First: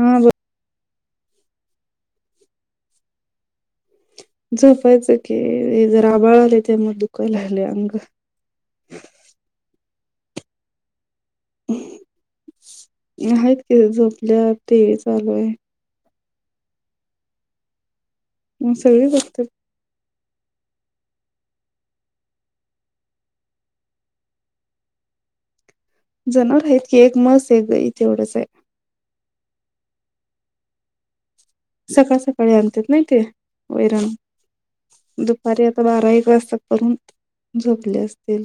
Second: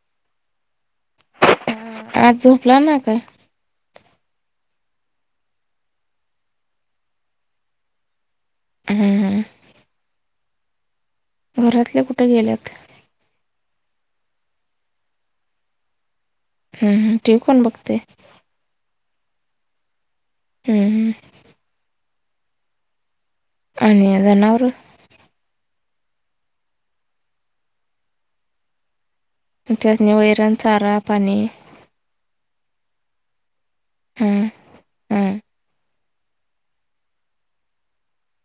हा बो आज झोपला नाइ काय? झोपायचं की, जरा आबाळ आलय तेन दुखालय लागलय अंग. हम्म हम्म. घरातले कुठे गेल्यात? ती झोपल्या, टी व्ही चालू आय. हम्म, हम्म. टिवी कोण बघतय? म सगळी बघत्यात. हुं हुं. आणि जनावरं. जनावरं आहेत की एक म्हस, एक गाई आहे तेवढंच हाय. त्यासनी वैरण, चारा, पाणी. सकाळ सकाळी आणत्यात नाही ते, वैरण हम्म हम्म दुपारी आता बारा, एक वाजता करून झोपले असतील.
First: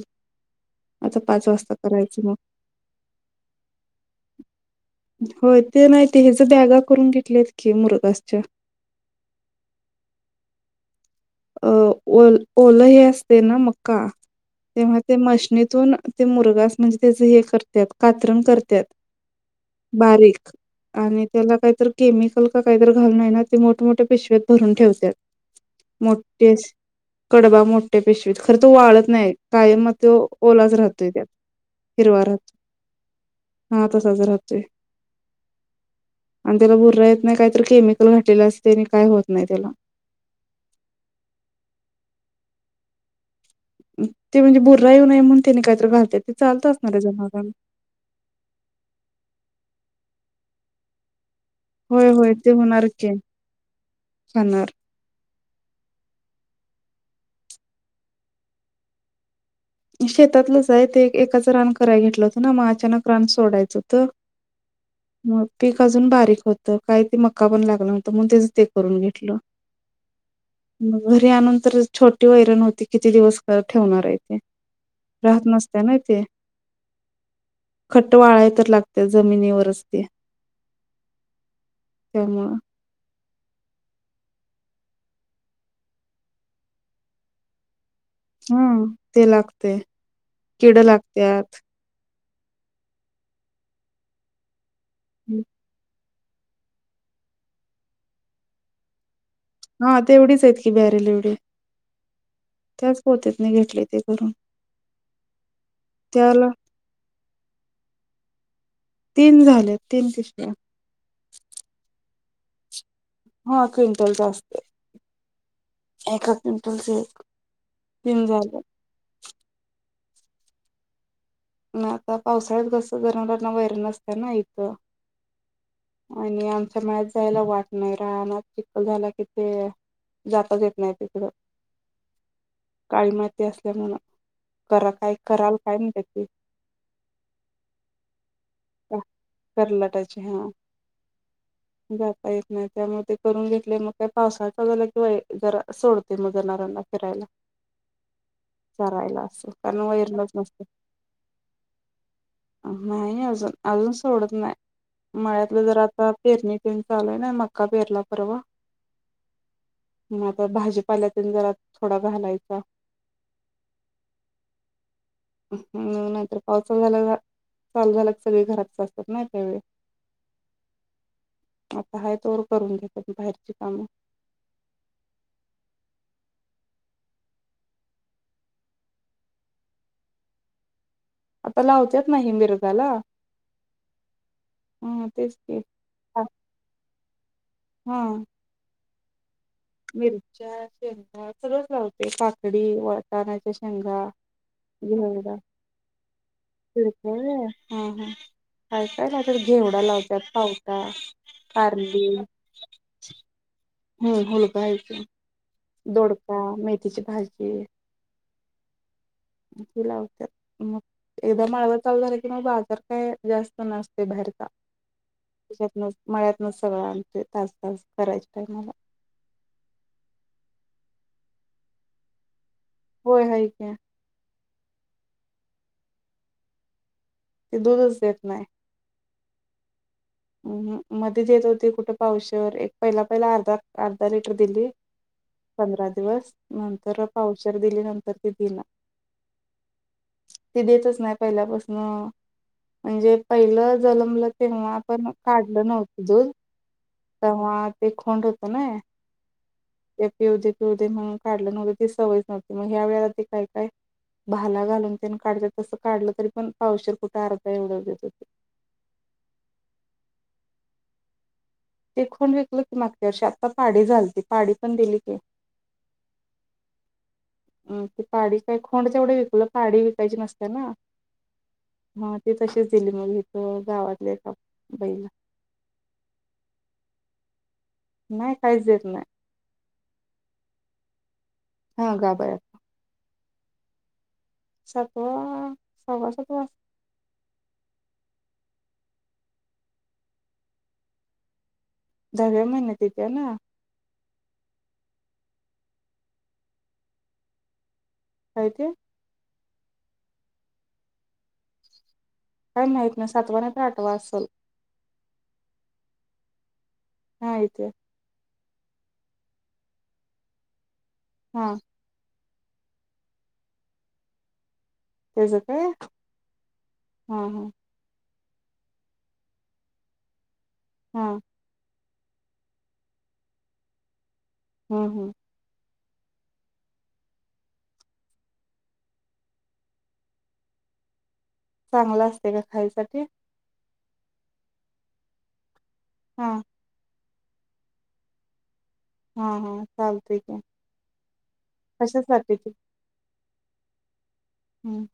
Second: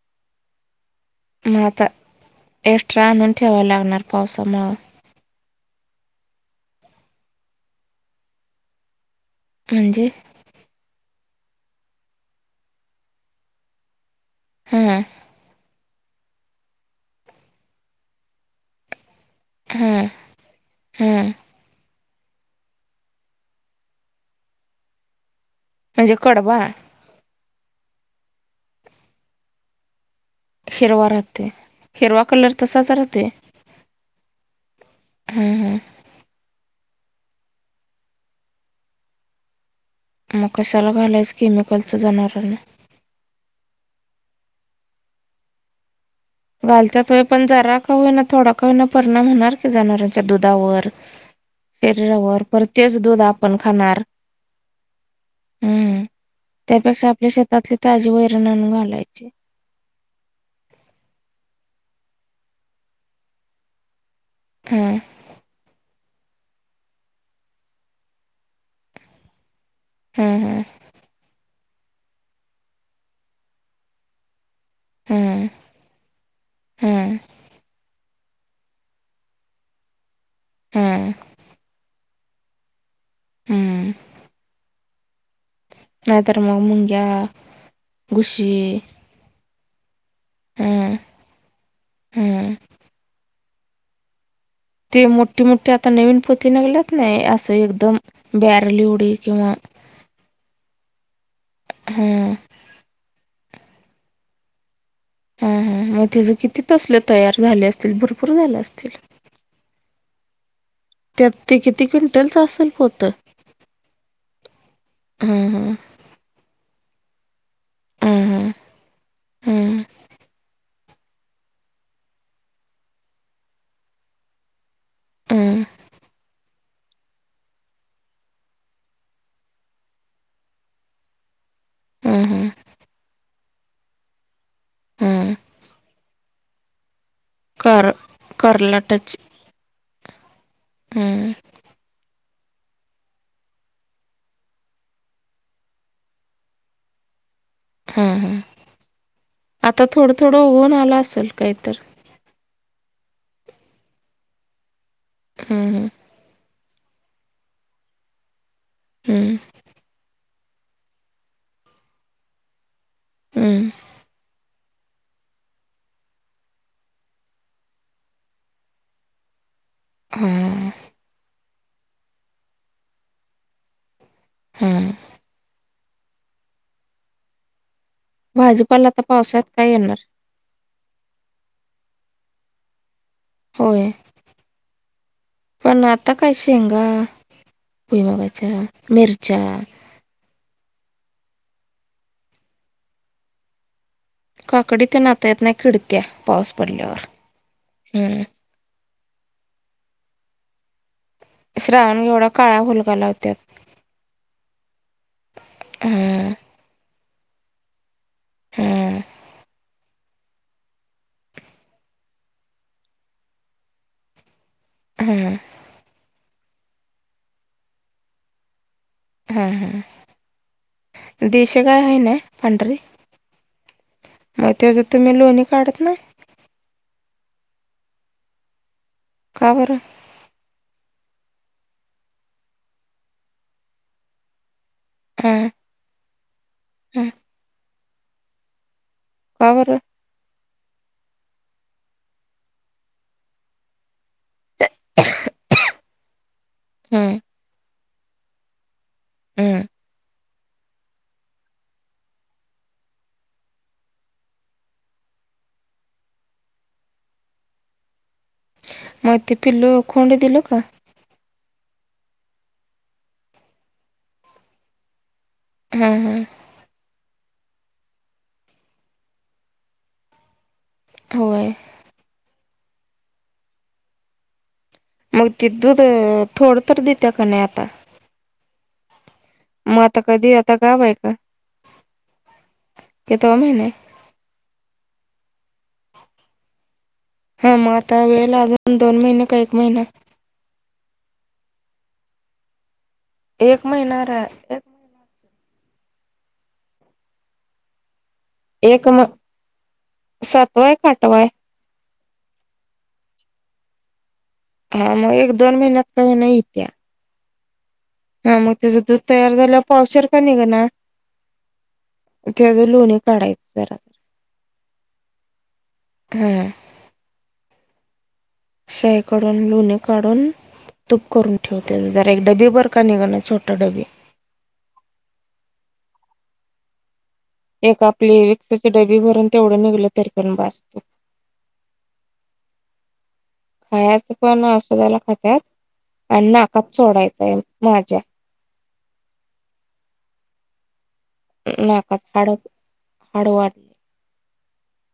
आता पाच मग वाजता आता करायचं मग एक्स्ट्रा आणून ठेवायला लागणार पावसामुळं हो. ते नाही ते हेच बॅगा करून घेतल्यात की मुरघास च्या. म्हणजे? अ वल ओलं हे असते ना मक्का तेव्हा हा ते मशनीतून ते मुरगास म्हणजे त्याच हे करत्यात, कातरण करत्यात. हा बारीक हा आणि त्याला कायतर केमिकल का काहीतर घालून हाय ना ते मोठ-मोठ्या पिशव्यात भरून ठेवत्यात. म्हणजे मोठी कडबा? अशी कडबा मोठ्या पिशवीत खर तो वाळत नाही कायम तो ओलाच हिरवा राहतोय त्यात राहते हिरवा कलर राहतो, तसाच राहते हा. तसाच राहतो. हा हा आणि त्याला बूर बुरा येत नाही काही तर केमिकल घातलेलं असतय आणि काय होत नाही त्याला. मग कशाला घालायच केमिकलच जनावरांना? ते म्हणजे बुर्रा येऊ नये म्हणून तेनी काहीतरी घालत्यात. ते चालत असणार आहे घालत्यात होय, पण जनावरांना. जरा का होई ना थोडा का हो ना परिणाम हुनार की जनावरां च्या दुधावर. होय होय शरीरावर, ते होणार परतच की दूध आपण खाणार. खाणार. हुं.. त्यापेक्षा आपल्या शेतातली ताजी वैरण आणून घालायची. ते शेतातलंच आहे ते एकाचं रान कराय घेतलं होतं ना मग अचानक रान सोडायचं होतं हम्म मग पीक अजून बारीक क होत काही ते मका पण लागला न्हवता मग तेच ते करून घेतलं हम्म म घरी आणन तरर छोटी वैरण होती किती दिवस ठेवणार आहे ते राहत हम्म नसत्या नाय तेे.. हम्म खट ट वाळाय तर लागत्या जमिनीवरच ते हुं त्यामुळं हुं हुं नायतर मग मुंग्या घुशी ह ते लागतय, किड लागल्यात हुं ते मोठी मोठी आता नवीन पोती निगल्यात नाही असं एकदम बॅरल एवढी किंवा हा तेवढीच आहेत की बॅरेल एवढी हम्म ती घेतल्याती करून हा हा मग तेज त्याला किती? तसले तयार झाले असतील भरपूर झालं असतील तीन झाल्यात तीन पिशव्या त्यात ते किती? क्विंटलच असेल पोत हा क्विंटलचा असत हम्म एका क्विंटलचे तीन हम्म झालं हम्म नाय आता पावसाळ्यात कस जनावरांना वैरण नसत ना इथं हम्म हम्म आणि आमच्या मळ्यात जायला वाट नाही रानात चिखल झाला कि ते जाताच येत नाही तिकडं हुं... हुं असल्या म्ह करा काय कराल काय ना त्याची क करला टच करलाटाची हा हम् जाता येत नाही त्यामुळे ते करून घेतले मग काय पावसाचा जला किंवा जरा सोडते मग ज नऱ्यांना फिरायला हा हा चरायला असं कारण आता थोडं वैरणच थोडं नसते उघून आलं असेल काहीत नाही अजून अजून सोडत नाही मळ्यातलं जर हम्म आता पेरणी चालय ना मक्का पेरला परवा हम्म आता भाजीपाल्यातील जरा थोडा घालायचा हम्म नाहीतर पावसाचाल झाला चालू झाला सगळे घरात असतात नाही त्यावेळी हम्म आता ह तोवर करून घेत बाहेरची कामं हम्म भाजपाला आता पावसाळ्यात काय येणार आता लावतेत नाही मिरगाला होय हा तेच की पण आता हा काय शेंगा पुई हा. मगाच्या मिरच्या मिरच्या शेंगा सर्वच लावते पाकडी वळटणाच्या शेंगा काकडी ते नाता घेवडा यत नाही खिडत्या पाऊस पडल्यावर तिडका हम्म कायला तर घेवडा लावतात पावता श्रावण एवढा काळा फुलगलावत्या हम्म हुळपायची हम्म दोडपा मेथीची भाजी हम्म लावत मग एकदा माळवा चालू झाला कि मग बाजार काय जास्त नसते बाहेरचा हम्म त्याच्यात मळ्यात न सगळं आमचे तास तास करायचे टामाला. हा हा देश गाय आहे ना. पांढरी होय हाय की मग त्याच तुम्ही लोणी काढत ना. ते दूधच देत नाही. काबर मध्येच येत होती कुठे पावशवर एक पहिला पहिला अर्धा अर्धा लिटर दिली. हा पंधरा दिवस नंतर हा पावचर दिल्यानंतर ते दिन. कर. ते देतच नाही पहिल्यापासून म्हणजे पहिलं झालं मला ते पण काढलं नव्हतं दूध हम्म तेव्हा ते खोंड होत ना. हम्म त्या येव देतो. ते मग काढलं नव्हते ते सवय नव्हती मग ह्या वेळेला ते काय काय? भाला घालून त्यानी काढतात तसं काढलं तरी पण पावशीर कुठे आर्ता एवढं देत होते. म ते पिलो खंड दिल का? ते खन विकल की मागच्या वर्ष आता पाडी झालती पाडीी पण दिली काी. हम्म हम्म. अम ते पाडी काय खोंड तेवढे विकलं पाडी विकायची नसते ना. होय. तसेच दिली मग इथ गावातले. मग तेि दूध थोड तर देत का नाही आता नाही काहीच येत नाही. मग आता कधी आता गाव आहे का? हा गाबाया. कतो महिने सातवा सव्वा सातवा हा मग आता वेळ अजून दोन महिने का एक महिना दहाव्या महिन्यात येत्या ना एक महिन र आहे एक महिना काय ते एक म सातवाय क अठवाय. काय माहीत नाही सातवा नाहीत आठवा असल. हा मग एक दोन महिन्यात कमी नाहीेत त्या हायत. हा मग त्याच दूध तयार झालंला पावचर का नाही ग ना. हम. त्या ज लोणी काढायच जरा तेच ते हा हा हा. शाही काून लुणी काढून तूप हा करून ठेवते. एक डबी बर का निघा ना छोटा डबी हम्म हम्म. एक आपली विकसाचे डबी भरून तेवढं निघलं तरी करून बजतो. चांगलं असते का खायसाठी. खायचं पण औषधाला खात्यात आणि हा नाकाप सोडायचंय माझ्या हा हा चालतय का? नाकाच हाड हाड वाढले. हम्म.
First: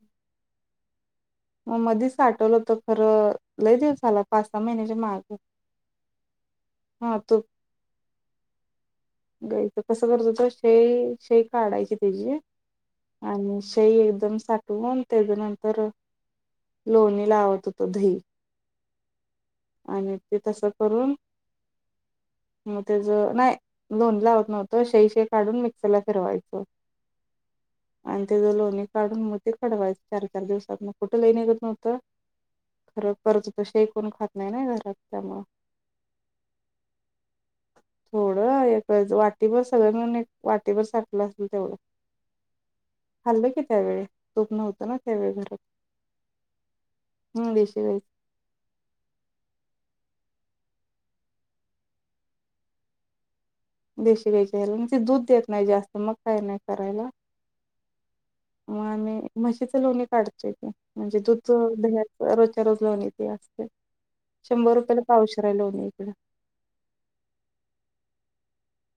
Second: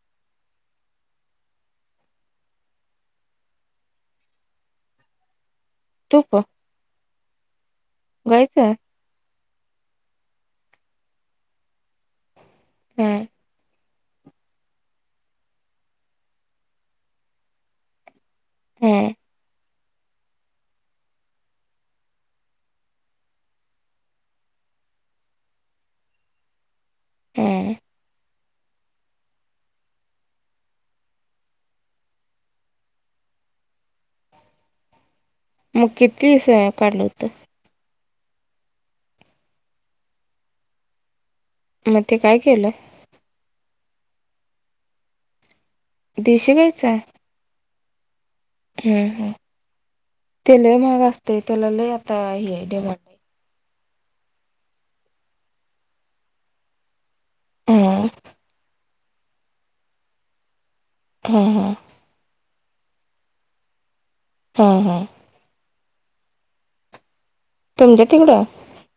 मग मधीच आठवलंत खरं लय देऊ झाला पाच सहा महिन्याच्या मार्ग तूफ हा त. गयचंय. गयच कसं करतो त शे शे काढायची त्याची हा आणि एकदम साठवून त्याच्या नंतर लोणी लावत होत दही हम आणि ते तसं करून मग त्याच नाही लोन लावत नव्हतं शे शे काढून मिक्सर ला फिरवायचं हम् ते लोणी काढून मग ते कडवायच चार चार दिवसात मग कुठं लईनघत नव्हतं खरं कर्च त शेक कोण खात नाही ना घरात त्यामुळं मग किती स काल होत थोडं वाटीभर सगळंून वाटीभर सारख मग ते काय केलं खाल्लं की त्यावेळी तोप् नव होतं ना त्यावेळी घरात देश घयचंय ह हम्म हम्म तेला मग असतेय त्यालाला आता ह आहे डेवां नाही देशी घ्यायच्याला म्हणजे दूध देत नाही जास्त मग काही नाही करायला हम आणि म्हशीच लोणी काढतोय ते म्हणजे हा दूच हा द्या र लोन येते असते हा शंभर रुपयाला हा. पाऊशर आहे लोनकड तुमच्या तिकडं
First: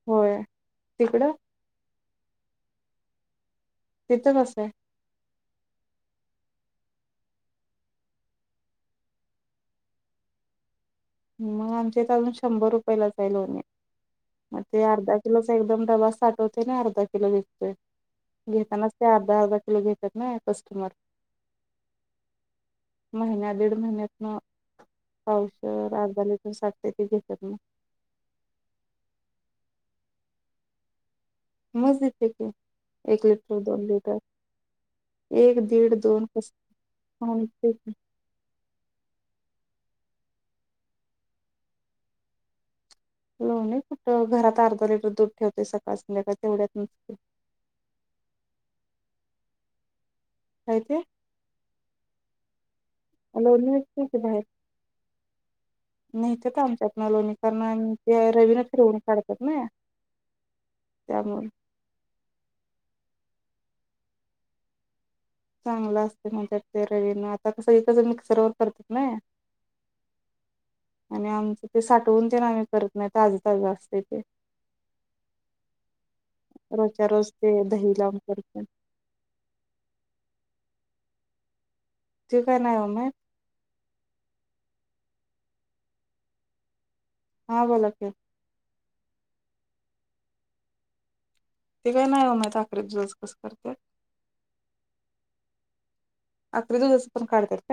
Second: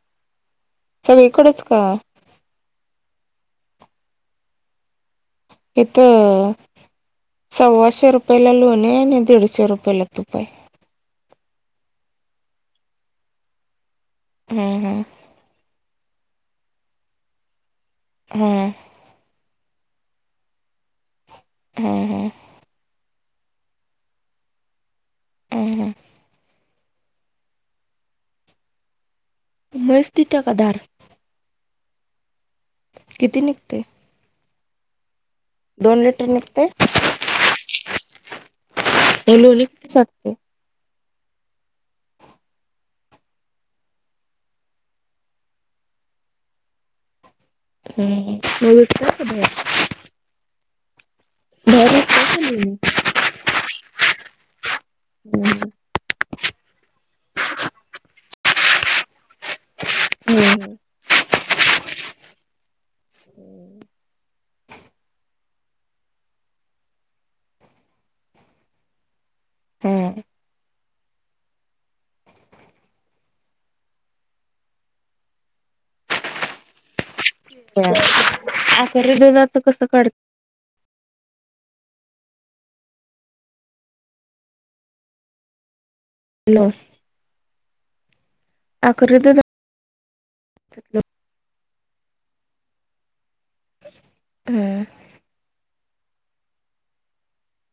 होय तिकडं सगळीकडच का तिथं कसं आहे हेथ सव्वाशे रुपयेला लोणी आणि दीडशे रुपय ला तुपा आहे मग आमच्या इथ अजून शंभर रुपयेलाच आहे लोन आहे मग ते हम्म हम्म अर्धा किलोच एकदम डबा साठवते ना अर्धा किलो विकते हा घतानास ते अर्धा अर्धा किलो घेतात ना कस्टमर हम्म हम्म महिन्या दीड महिन्यातन हा हा पावसर सते घशण मस्तीित काधार मस्जद आहे क एक लिटर निघते दोन लिटर एक दीड दोन लिटर कस निघते लणीते ल नाही कुठं घरात अर्धा लिटर दूध ठेवतेय सकाळ संध्याकाळ तेवढ्यात नसते हम्म म ठक अय ते बर बाहेर लोणी नाही आमच्यातन लोणी कारण आणि ते रवीना फिरवून काढतात ना हम्म त्यामुळून चांगलं असते माझ्या ते रवीन आता कसं इ कच मिक्सरवर करतात ना हम्म आणि आमचं ते साठवून ते ना आम्ही करत नाही ताज ताज असत ते रोजच्या रोज ते दही लावून करते आख दुधच कस काढत त का ना म हॅलो हा बोलाक आकर्त ते काय नाही हो मायख जज कसं करत हम अकरी दुध च पण काढत्यात.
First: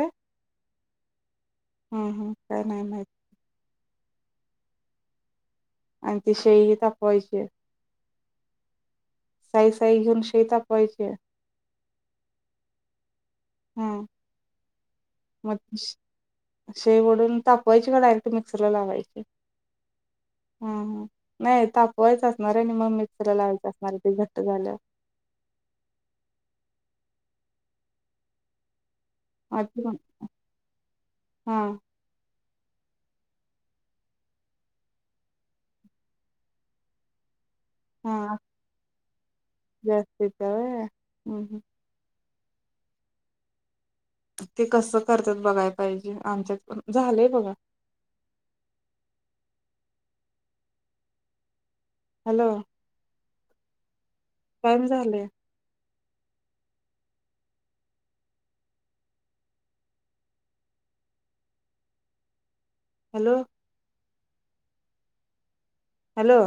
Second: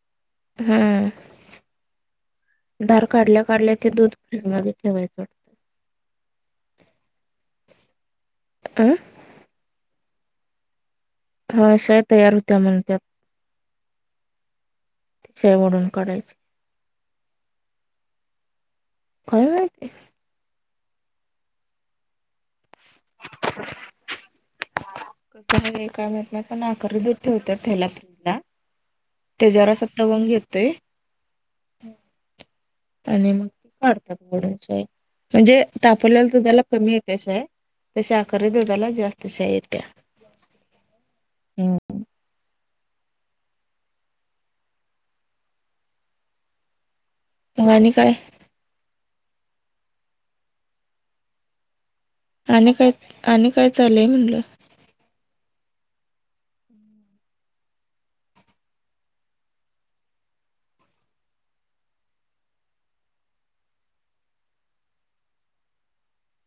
हम्म हम्म काय नाही थार माहित काढल्या काढल्या ते दूध फ्रीज मध्ये. ठेवायचं वाटतं. आणि साई तापवायचची. अं साई सई शई तापवायची. हा अशाय तयार होत्या म्हणतत. हा शाई वडून काढायची. शाई ओडून तापवायचे का डायरेक्ट मिक्सरला लावायचे. [inaudible] हा ह नाही तापवायचं असणार आहे आणि मग मिक्सर ला लावायचं असणार आहे ते घट्ट झाल्यावर. कसं ह काय माहित नाही पण आकारी दूध ठेवत त्याला त्याला. त्याच्यावर असा अच्छा. तवंग येतोय. हा आणि मग ते काढता ओडून शाई म्हणजे तापलेला तू त्याला कमी येते शाई. तशी आखरी दुधाला जास्त. शाई येत्या. जास्तीतव हम् हम् हम्म. ते कसं करतात बघाय पाहिजे आमच्यात पण झालंय बघा. मग आणि काय हॅलो आणि काय आणि काय चालय म्हणलं. टाइम झालंय हॅलो! हॅलो!